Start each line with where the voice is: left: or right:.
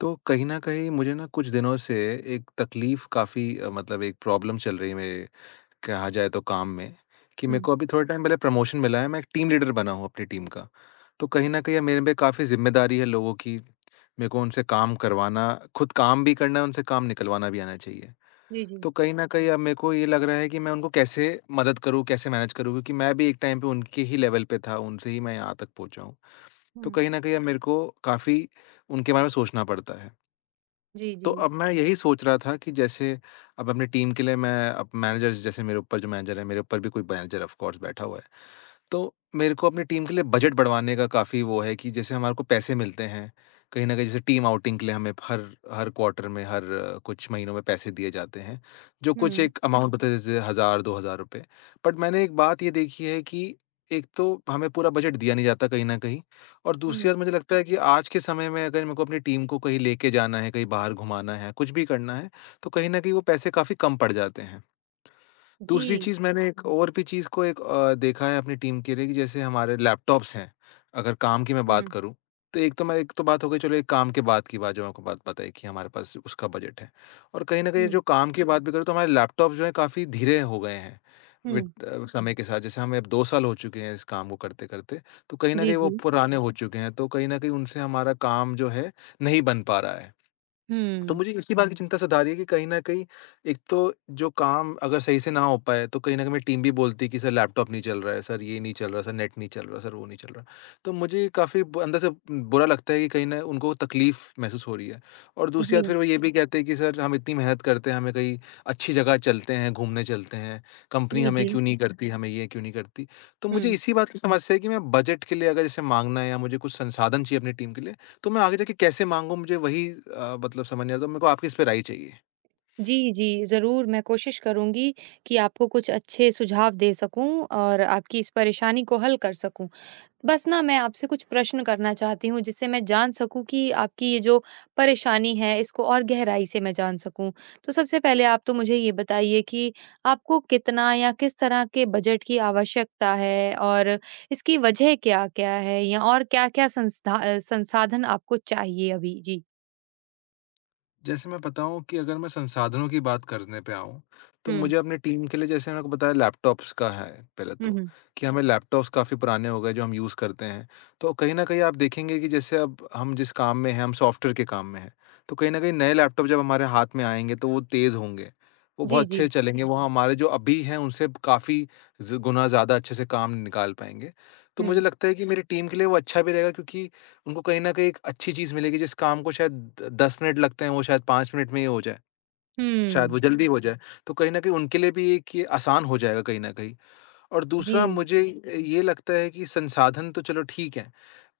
left: तो कहीं न कहीं मुझे ना कुछ दिनों से एक तकलीफ़ काफ़ी मतलब एक प्रॉब्लम चल रही है मेरे कहा जाए तो काम में, कि मेरे
right: हुँ।
left: को अभी थोड़े टाइम पहले प्रमोशन मिला है, मैं एक टीम लीडर बना हूँ अपनी टीम का। तो कहीं न कहीं अब मेरे पे काफ़ी ज़िम्मेदारी है लोगों की, मेरे को उनसे काम करवाना खुद काम भी करना है, उनसे काम निकलवाना भी आना चाहिए।
right: जी, जी।
left: तो कहीं न कहीं अब मेरे को ये लग रहा है कि मैं उनको कैसे मदद करूँ, कैसे मैनेज करूँ? क्योंकि मैं भी एक टाइम पे उनके ही लेवल पे था, उनसे ही मैं यहाँ तक पहुँचा हूँ। तो
right: हुँ।
left: कहीं न कहीं अब मेरे को काफ़ी उनके बारे में सोचना पड़ता है।
right: जी,
left: तो
right: जी।
left: अब मैं यही सोच रहा था कि जैसे अब अपनी टीम के लिए मैं अब मैनेजर्स जैसे मेरे ऊपर जो मैनेजर है मेरे ऊपर भी कोई मैनेजर ऑफ कोर्स बैठा हुआ है। तो मेरे को अपनी टीम के लिए बजट बढ़वाने का काफ़ी वो है कि जैसे हमारे को पैसे मिलते हैं, कहीं न कहीं जैसे टीम आउटिंग के लिए हमें हर हर क्वार्टर में, हर कुछ महीनों में पैसे दिए जाते हैं, जो कुछ
right: हुँ,
left: एक अमाउंट बताते थे 1000-2000 रुपए। बट मैंने एक बात ये देखी है कि एक तो हमें पूरा बजट दिया नहीं जाता कहीं न कहीं और दूसरी
right: हुँ।
left: बात मुझे लगता है कि आज के समय में अगर मेरे को अपनी टीम को कहीं लेके जाना है, कहीं बाहर घुमाना है, कुछ भी करना है, तो कहीं न कहीं वो पैसे काफ़ी कम पड़ जाते हैं। दूसरी
right: जी।
left: चीज़ मैंने एक और भी चीज़ को एक देखा है अपनी टीम के लिए कि जैसे हमारे लैपटॉप्स हैं, अगर काम की मैं बात
right: हुँ,
left: करूँ, तो एक तो बात हो गई चलो एक काम के बाद की बात जो आपको बात बताई कि हमारे पास उसका बजट है। और कहीं न कहीं
right: हुँ,
left: जो काम की बात भी करूँ तो हमारे लैपटॉप जो है काफ़ी धीरे हो गए हैं,
right: हुँ।
left: समय के साथ जैसे हमें अब 2 साल हो चुके हैं इस काम को करते-करते, तो कहीं न
right: जी,
left: कहीं वो
right: जी।
left: पुराने हो चुके हैं, तो कहीं न कहीं उनसे हमारा काम जो है नहीं बन पा रहा है। तो
right: हुँ।
left: मुझे इसी बात की चिंता सता रही है कि कहीं न कहीं एक तो जो काम अगर सही से ना हो पाए तो कहीं न कहीं मेरी टीम भी बोलती है कि सर लैपटॉप नहीं चल रहा है, सर ये नहीं चल रहा, सर नेट नहीं चल रहा, सर वो नहीं चल रहा। तो मुझे काफ़ी ब अंदर से बुरा लगता है कि कहीं न उनको तकलीफ़ महसूस हो रही है। और दूसरी बात
right: जी,
left: फिर वो ये भी कहते हैं कि सर हम इतनी मेहनत करते हैं, हमें कहीं अच्छी जगह चलते हैं, घूमने चलते हैं, कंपनी
right: जी,
left: हमें
right: जी।
left: क्यों नहीं करती, हमें ये क्यों नहीं करती। तो मुझे
right: हुँ।
left: इसी बात की समस्या है कि मैं बजट के लिए अगर जैसे माँगना है या मुझे कुछ संसाधन चाहिए अपनी टीम के लिए तो मैं आगे जाके कैसे माँगूँ मुझे वही मतलब समझ नहीं आता, मेरे को आपकी इस पे राय चाहिए।
right: जी, जी, ज़रूर मैं कोशिश करूँगी कि आपको कुछ अच्छे सुझाव दे सकूँ और आपकी इस परेशानी को हल कर सकूँ। बस ना मैं आपसे कुछ प्रश्न करना चाहती हूँ जिससे मैं जान सकूँ कि आपकी ये जो परेशानी है इसको और गहराई से मैं जान सकूँ। तो सबसे पहले आप तो मुझे ये बताइए कि आपको कितना या किस तरह के बजट की आवश्यकता है और इसकी वजह क्या-क्या है या और क्या-क्या संस्था संसाधन आपको चाहिए अभी? जी।
left: जैसे मैं बताऊँ कि अगर मैं संसाधनों की बात करने पे आऊँ, तो
right: हुँ।
left: मुझे अपनी टीम के लिए जैसे मैंने आपको बताया लैपटॉप्स का है पहले
right: हुँ,
left: तो,
right: हुँ।
left: कि हमें लैपटॉप्स काफ़ी पुराने हो गए जो हम यूज़ करते हैं। तो कहीं न कहीं आप देखेंगे कि जैसे अब हम जिस काम में हैं, हम सॉफ्टवेयर के काम में हैं, तो कहीं न कहीं नए लैपटॉप जब हमारे हाथ में आएँगे तो वो तेज़ होंगे, वो
right: जी,
left: बहुत
right: जी।
left: अच्छे चलेंगे, वो हमारे जो अभी हैं उनसे काफ़ी ज़ गुना ज़्यादा अच्छे से काम निकाल पाएँगे। तो
right: हुँ।
left: मुझे लगता है कि मेरी टीम के लिए वो अच्छा भी रहेगा क्योंकि उनको कहीं न कहीं एक अच्छी चीज़ मिलेगी जिस काम को शायद द 10 मिनट लगते हैं वो शायद 5 मिनट में ही हो जाए, शायद वो
right: हुँ।
left: जल्दी हो जाए। तो कहीं न कहीं उनके लिए भी एक ये आसान हो जाएगा कहीं न कहीं। और
right: जी।
left: दूसरा मुझे ये लगता है कि संसाधन तो चलो ठीक है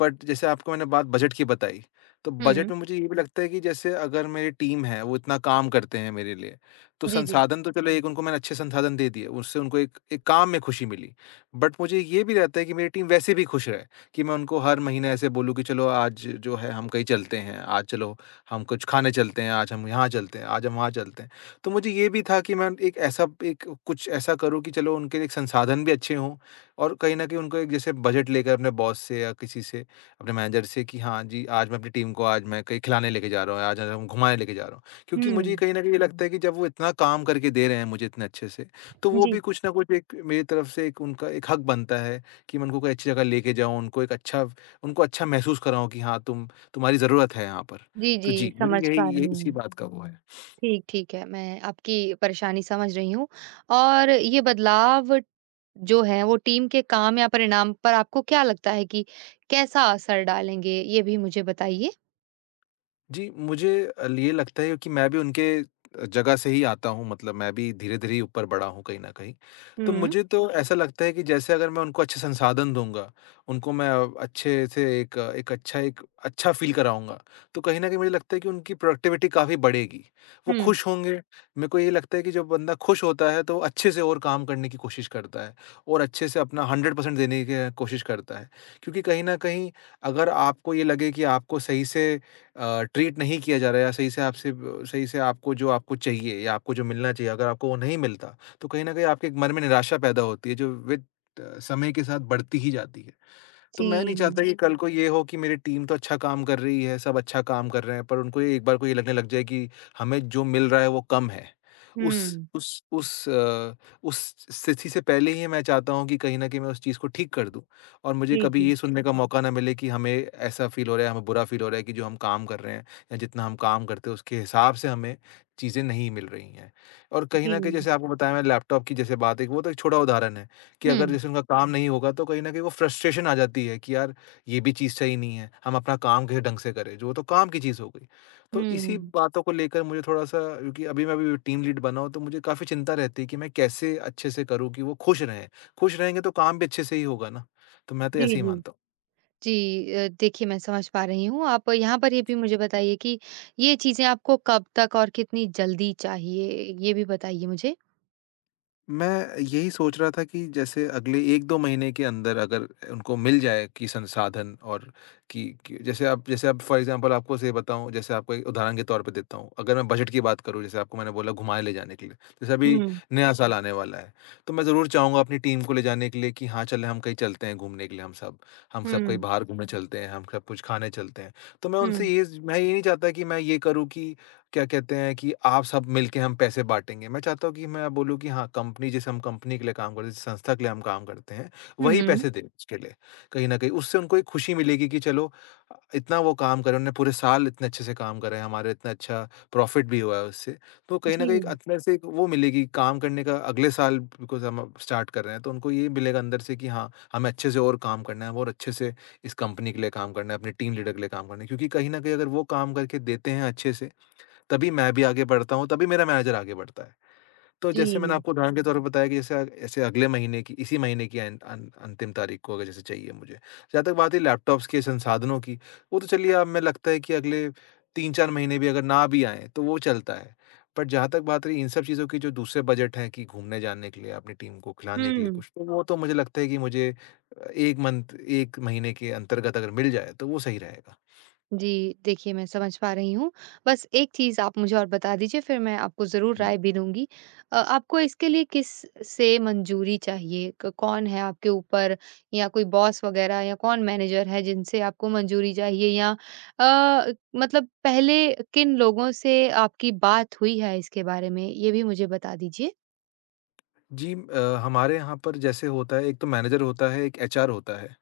left: बट जैसे आपको मैंने बात बजट की बताई, तो बजट
right: हुँ।
left: में मुझे ये भी लगता है कि जैसे अगर मेरी टीम है, वो इतना काम करते हैं मेरे लिए, तो
right: जी, जी।
left: संसाधन तो चलो एक उनको मैंने अच्छे संसाधन दे दिए, उससे उनको एक एक काम में खुशी मिली। बट मुझे ये भी रहता है कि मेरी टीम वैसे भी खुश रहे, कि मैं उनको हर महीने ऐसे बोलूँ कि चलो आज जो है हम कहीं चलते हैं, आज चलो हम कुछ खाने चलते हैं, आज हम यहाँ चलते हैं, आज हम वहाँ चलते हैं। तो मुझे ये भी था कि मैं एक ऐसा एक कुछ ऐसा करूँ कि चलो उनके एक संसाधन भी अच्छे हों और कहीं न कहीं उनको एक जैसे बजट लेकर अपने बॉस से या किसी से अपने मैनेजर से कि हाँ जी, आज मैं अपनी टीम को आज मैं कहीं खिलाने लेके जा रहा हूँ, आज हम घुमाने लेके जा रहा हूँ। क्योंकि मुझे
right: हुँ।
left: कहीं न कहीं ये लगता हुँ। है कि जब वो इतना काम करके दे रहे हैं मुझे इतने अच्छे से, तो वो
right: जी।
left: भी कुछ न कुछ एक मेरी तरफ से एक उनका एक हक बनता है कि मैं उनको कोई अच्छी जगह लेके जाऊँ, उनको एक अच्छा उनको अच्छा महसूस कराऊँ कि हाँ, तुम तुम्हारी ज़रूरत है यहाँ पर।
right: जी,
left: तो
right: जी,
left: जी, मुझे
right: समझ
left: यही
right: पा रही
left: ये इसी
right: हूँ।
left: बात का वो है।
right: ठीक, ठीक है। मैं आपकी परेशानी समझ रही हूँ और ये बदलाव जो है वो टीम के काम या परिणाम पर आपको क्या लगता है कि कैसा असर डालेंगे? ये भी मुझे बताइए।
left: जी, मुझे ये लगता है कि मैं भी उनके जगह से ही आता हूँ मतलब मैं भी धीरे-धीरे ही ऊपर बढ़ा हूँ कहीं न कहीं। तो
right: हुँ,
left: मुझे तो ऐसा लगता है कि जैसे अगर मैं उनको अच्छे संसाधन दूँगा, उनको मैं अच्छे से एक एक अच्छा फ़ील कराऊँगा, तो कहीं न कहीं मुझे लगता है कि उनकी प्रोडक्टिविटी काफ़ी बढ़ेगी। वो
right: हुँ।
left: खुश होंगे, मेरे को ये लगता है कि जब बंदा खुश होता है तो वो अच्छे से और काम करने की कोशिश करता है और अच्छे से अपना 100% देने की कोशिश करता है। क्योंकि कहीं न कहीं अगर आपको ये लगे कि आपको सही से ट्रीट नहीं किया जा रहा है या सही से आपसे ब सही से आपको जो आपको चाहिए या आपको जो मिलना चाहिए, अगर आपको वो नहीं मिलता, तो कहीं न कहीं आपके मन में निराशा पैदा होती है, जो समय के साथ बढ़ती ही जाती है। तो
right: जी।
left: मैं नहीं चाहता कि कल को ये हो कि मेरी टीम तो अच्छा काम कर रही है, सब अच्छा काम कर रहे हैं, पर उनको ये एक बार को ये लगने लग जाए कि हमें जो मिल रहा है वो कम है। उस
right: हुँ।
left: उस उस अ, उस स्थिति से पहले ही मैं चाहता हूँ कि कहीं न कहीं मैं उस चीज़ को ठीक कर दूँ और मुझे
right: जी,
left: कभी
right: जी।
left: ये सुनने का मौका ना मिले कि हमें ऐसा फ़ील हो रहा है, हमें बुरा फ़ील हो रहा है कि जो हम काम कर रहे हैं या जितना हम काम करते हैं उसके हिसाब से हमें चीज़ें नहीं मिल रही हैं। और कहीं
right: जी।
left: न कहीं जैसे आपको बताया मैंने लैपटॉप की जैसे बात है, वो तो एक छोटा उदाहरण है। कि
right: हुँ,
left: अगर जैसे उनका काम नहीं होगा तो कहीं न कहीं वो फ्रस्ट्रेशन आ जाती है कि यार ये भी चीज़ सही नहीं है, हम अपना काम कैसे ढंग से करें, जो तो काम की चीज़ हो गई। तो इसी
right: हुँ।
left: बातों को लेकर मुझे थोड़ा-सा क्योंकि अभी मैं भी टीम लीड बना हूँ तो मुझे काफ़ी चिंता रहती है कि मैं कैसे अच्छे से करूँ कि वो खुश रहें। खुश रहेंगे तो काम भी अच्छे से ही होगा ना, तो मैं तो
right: जी,
left: ऐसे ही
right: जी।
left: मानता हूँ।
right: जी, देखिए मैं समझ पा रही हूँ। आप यहाँ पर ये भी मुझे बताइए कि ये चीज़ें आपको कब तक और कितनी जल्दी चाहिए? ये भी बताइए मुझे।
left: मैं यही सोच रहा था कि जैसे अगले 1-2 महीने के अंदर अगर उनको मिल जाए कि संसाधन और कि जैसे आप फ़ॉर एग्ज़ाम्पल आपको से बताऊँ जैसे आपको एक उदाहरण के तौर पे देता हूँ, अगर मैं बजट की बात करूँ जैसे आपको मैंने बोला घुमाने ले जाने के लिए, जैसे अभी
right: हुँ,
left: नया साल आने वाला है, तो मैं ज़रूर चाहूँगा अपनी टीम को ले जाने के लिए कि हाँ, चलें हम कहीं चलते हैं घूमने के लिए हम सब। हम सब कहीं
right: हुँ,
left: बाहर घूमने चलते हैं, हम सब कुछ खाने चलते हैं। तो मैं उनसे
right: हुँ।
left: ये ज मैं ये नहीं चाहता कि मैं ये करूँ कि क्या कहते हैं कि आप सब मिलके हम पैसे बाँटेंगे। मैं चाहता हूँ कि मैं बोलूँ कि हाँ, कंपनी जैसे हम कंपनी के लिए काम करते हैं, जिस संस्था के लिए हम काम करते हैं,
right: हुँ,
left: वही
right: हुँ।
left: पैसे दें उसके लिए। कहीं न कहीं उससे उनको एक खुशी मिलेगी कि चलो इतना वो काम करे, उन्होंने पूरे साल इतने अच्छे से काम करा है, हमारा इतना अच्छा प्रॉफ़िट भी हुआ है उससे। तो कहीं न
right: जी।
left: कहीं एक अंदर से एक वो मिलेगी काम करने का अगले साल बिकॉज़ हम अब स्टार्ट कर रहे हैं, तो उनको ये मिलेगा अंदर से कि हाँ, हमें अच्छे से और काम करना है और अच्छे से इस कंपनी के लिए काम करना है, अपने टीम लीडर के लिए काम करना है। क्योंकि कहीं न कहीं अगर वो काम करके देते हैं अच्छे से, तभी मैं भी आगे बढ़ता हूँ, तभी मेरा मैनेजर आगे बढ़ता है। तो जैसे मैंने
right: जी।
left: आपको उदाहरण के तौर पे बताया कि जैसे ऐसे अगले महीने की इसी महीने की एंड अन अंतिम तारीख को अगर जैसे चाहिए मुझे। जहाँ तक बात है लैपटॉप्स के संसाधनों की, वो तो चलिए अब मैं लगता है कि अगले 3-4 महीने भी अगर ना भी आएँ, तो वो चलता है। बट जहाँ तक बात रही इन सब चीज़ों की जो दूसरे बजट हैं कि घूमने जाने के लिए, अपनी टीम को खिलाने के लिए
right: हुँ।
left: कुछ, तो वो तो मुझे लगता है कि मुझे 1 मंथ 1 महीने के अंतर्गत अगर मिल जाए, तो वो सही रहेगा।
right: जी, देखिए मैं समझ पा रही हूँ। बस एक चीज़ आप मुझे और बता दीजिए फिर मैं आपको ज़रूर राय भी दूँगी। आपको इसके लिए किस से मंजूरी चाहिए? क कौन है आपके ऊपर या कोई बॉस वग़ैरह या कौन मैनेजर है जिनसे आपको मंजूरी चाहिए या मतलब पहले किन लोगों से आपकी बात हुई है इसके बारे में? ये भी मुझे बता दीजिए।
left: जी हमारे यहाँ पर जैसे होता है एक तो मैनेजर होता है, एक एचआर होता है।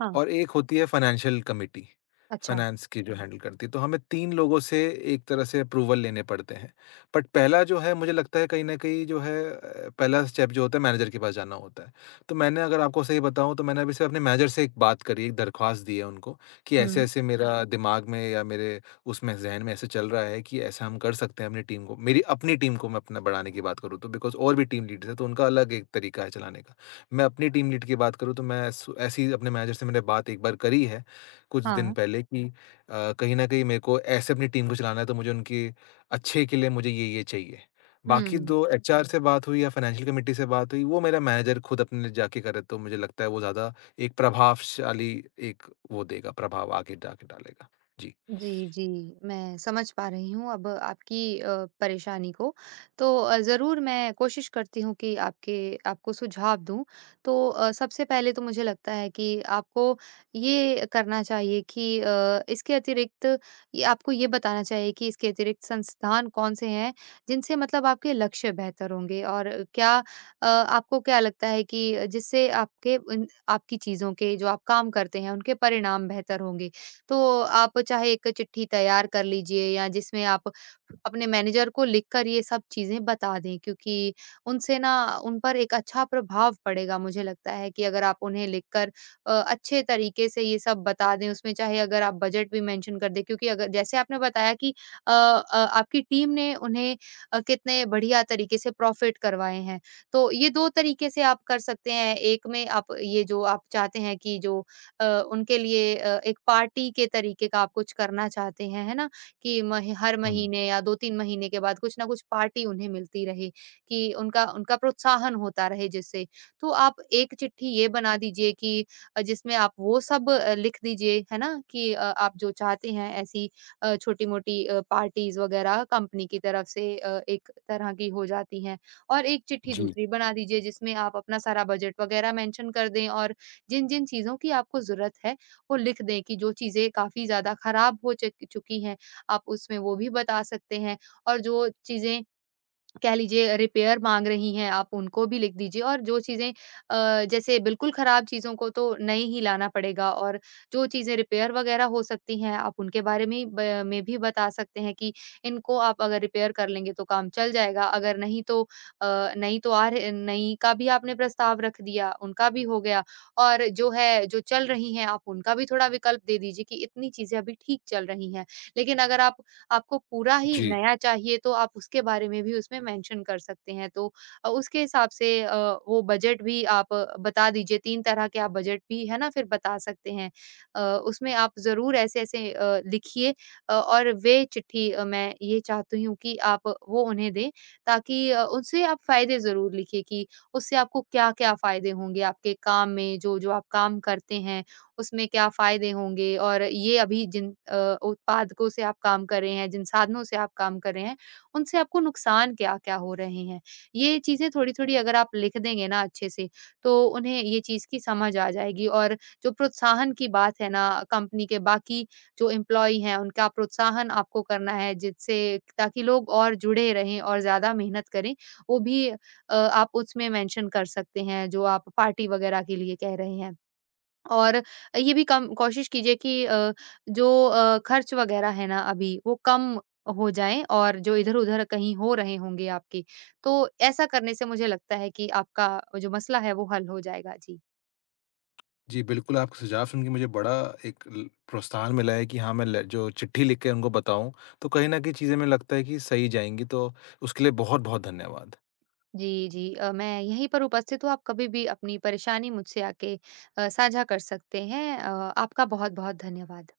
right: हाँ।
left: और एक होती है फाइनेंशियल कमिटी,
right: अच्छा।
left: फाइनेंस की जो हुँ। हैंडल करती है। तो हमें 3 लोगों से एक तरह से अप्रूवल लेने पड़ते हैं। बट पहला जो है मुझे लगता है कहीं न कहीं जो है पहला स्टेप जो होता है मैनेजर के पास जाना होता है। तो मैंने अगर आपको सही बताऊँ तो मैंने अभी सिर्फ़ अपने मैनेजर से एक बात करी, एक दरख्वास्त दी है उनको कि
right: हुँ।
left: ऐसे-ऐसे हाँ। मेरा दिमाग में या मेरे उसमें ज़हन में ऐसे चल रहा है कि ऐसा हम कर सकते हैं अपनी टीम को मेरी अपनी टीम को मैं अपना बढ़ाने की बात करूँ तो बिकॉज़ और भी टीम लीडर्स हैं तो उनका अलग एक तरीका है चलाने का। मैं अपनी टीम लीड की बात करूँ तो मैं सु ऐसी अपने मैनेजर से मैंने बात एक बार करी है, कुछ दिन
right: हाँ।
left: पहले कि कहीं न कहीं मेरे को ऐसे अपनी टीम को चलाना है तो मुझे उनके अच्छे के लिए मुझे ये-ये चाहिए। बाकी
right: हुँ।
left: 2 एचआर अच्छा। से बात हुई या फाइनेंशियल कमिटी से बात हुई, वो मेरा मैनेजर खुद अपने लिए जाके करे तो मुझे लगता है वो ज़्यादा एक प्रभावशाली एक वो देगा, प्रभाव आगे जाके डालेगा। जी।
right: जी, जी। मैं समझ पा रही हूँ अब आपकी परेशानी को। तो ज़रूर मैं कोशिश करती हूँ कि आपके आपको सुझाव दूँ। तो सबसे पहले तो मुझे लगता है कि आपको ये करना चाहिए कि इसके अतिरिक्त ये आपको ये बताना चाहिए कि इसके अतिरिक्त संस्थान कौन-से हैं, जिनसे मतलब आपके लक्ष्य बेहतर होंगे और क्या आपको क्या लगता है कि जिससे आपके उन आपकी चीज़ों के जो आप काम करते हैं, उनके परिणाम बेहतर होंगे। तो आप चाहे एक चिट्ठी तैयार कर लीजिए या जिसमें आप अपने मैनेजर को लिखकर ये सब चीज़ें बता दें क्योंकि उनसे ना उन पर एक अच्छा प्रभाव पड़ेगा मुझे लगता है कि अगर आप उन्हें लिखकर अच्छे तरीके से ये सब बता दें उसमें चाहे अगर आप बजट भी मेंशन कर दें क्योंकि अगर जैसे आपने बताया कि आपकी टीम ने उन्हें कितने बढ़िया तरीके से प्रॉफिट करवाए हैं तो ये दो तरीके से आप कर सकते हैं एक में आप ये जो आप चाहते हैं कि जो अ, उनके लिए एक पार्टी के तरीके का आप कुछ करना चाहते हैं, है ना? कि मह हर
left: हुँ,
right: महीने या 2-3 महीने के बाद कुछ न कुछ पार्टी उन्हें मिलती रहे, कि उनका उनका प्रोत्साहन होता रहे जिससे। तो आप एक चिट्ठी ये बना दीजिए कि जिसमें आप वो सब लिख दीजिए, है ना? कि आप जो चाहते हैं ऐसी छोटी-मोटी पार्टीज़ वगैरह कंपनी की तरफ से एक तरह की हो जाती हैं। और एक चिट्ठी
left: जी,
right: दूसरी बना दीजिए जिसमें आप अपना सारा बजट वगैरह मेंशन कर दें और जिन-जिन चीज़ों की आपको ज़रूरत है, वो लिख दें कि जो चीज़ें काफ़ी ज़्यादा खराब हो चक चुकी हैं, आप उसमें वो भी बता सकते हैं और जो चीज़ें कह लीजिए रिपेयर माँग रही हैं आप उनको भी लिख दीजिए और जो चीज़ें जैसे बिल्कुल ख़राब चीज़ों को तो नई ही लाना पड़ेगा और जो चीज़ें रिपेयर वग़ैरह हो सकती हैं आप उनके बारे में ही ब में भी बता सकते हैं कि इनको आप अगर रिपेयर कर लेंगे तो काम चल जाएगा, अगर नहीं तो नहीं तो आर नई का भी आपने प्रस्ताव रख दिया, उनका भी हो गया और जो है जो चल रही हैं आप उनका भी थोड़ा विकल्प दे दीजिए कि इतनी चीज़ें अभी ठीक चल रही हैं। लेकिन अगर आप आपको पूरा ही
left: जी।
right: नया चाहिए तो आप उसके बारे में भी उसमें मेंशन कर सकते हैं। तो उसके हिसाब से वो बजट भी आप बता दीजिए 3 तरह के आप बजट भी है ना फिर बता सकते हैं। अ, उसमें आप ज़रूर ऐसे-ऐसे लिखिए और वे चिट्ठी मैं ये चाहती हूँ कि आप वो उन्हें दें ताकि उनसे आप फ़ायदे ज़रूर लिखिए कि उससे आपको क्या-क्या फ़ायदे होंगे आपके काम में, जो-जो आप काम करते हैं। उसमें क्या फ़ायदे होंगे और ये अभी जिन उत्पादकों से आप काम कर रहे हैं, जिन साधनों से आप काम कर रहे हैं, उनसे आपको नुकसान क्या-क्या हो रहे हैं। ये चीज़ें थोड़ी-थोड़ी अगर आप लिख देंगे ना अच्छे से, तो उन्हें ये चीज़ की समझ आ जाएगी और जो प्रोत्साहन की बात है ना, कंपनी के बाकी जो एम्प्लॉयी हैं, उनका प्रोत्साहन आपको करना है जिससे ताकि लोग और जुड़े रहें और ज़्यादा मेहनत करें, वो भी आप उसमें मेंशन कर सकते हैं, जो आप पार्टी वगैरह के लिए कह रहे हैं। और ये भी कम कोशिश कीजिए कि जो खर्च वगैरह है ना अभी वो कम हो जाएँ और जो इधर-उधर कहीं हो रहे होंगे आपके, तो ऐसा करने से मुझे लगता है कि आपका जो मसला है वो हल हो जाएगा। जी।
left: जी, बिल्कुल, आपका सुझाव सुन के मुझे बड़ा एक ल प्रोत्साहन मिला है कि हाँ, मैं ल जो चिट्ठी लिख के उनको बताऊँ, तो कहीं न कहीं चीज़ें मुझे लगता है कि सही जाएँगी, तो उसके लिए बहुत-बहुत धन्यवाद।
right: जी, जी। मैं यहीं पर उपस्थित हूँ, आप कभी भी अपनी परेशानी मुझसे आके साझा कर सकते हैं। आपका बहुत-बहुत धन्यवाद।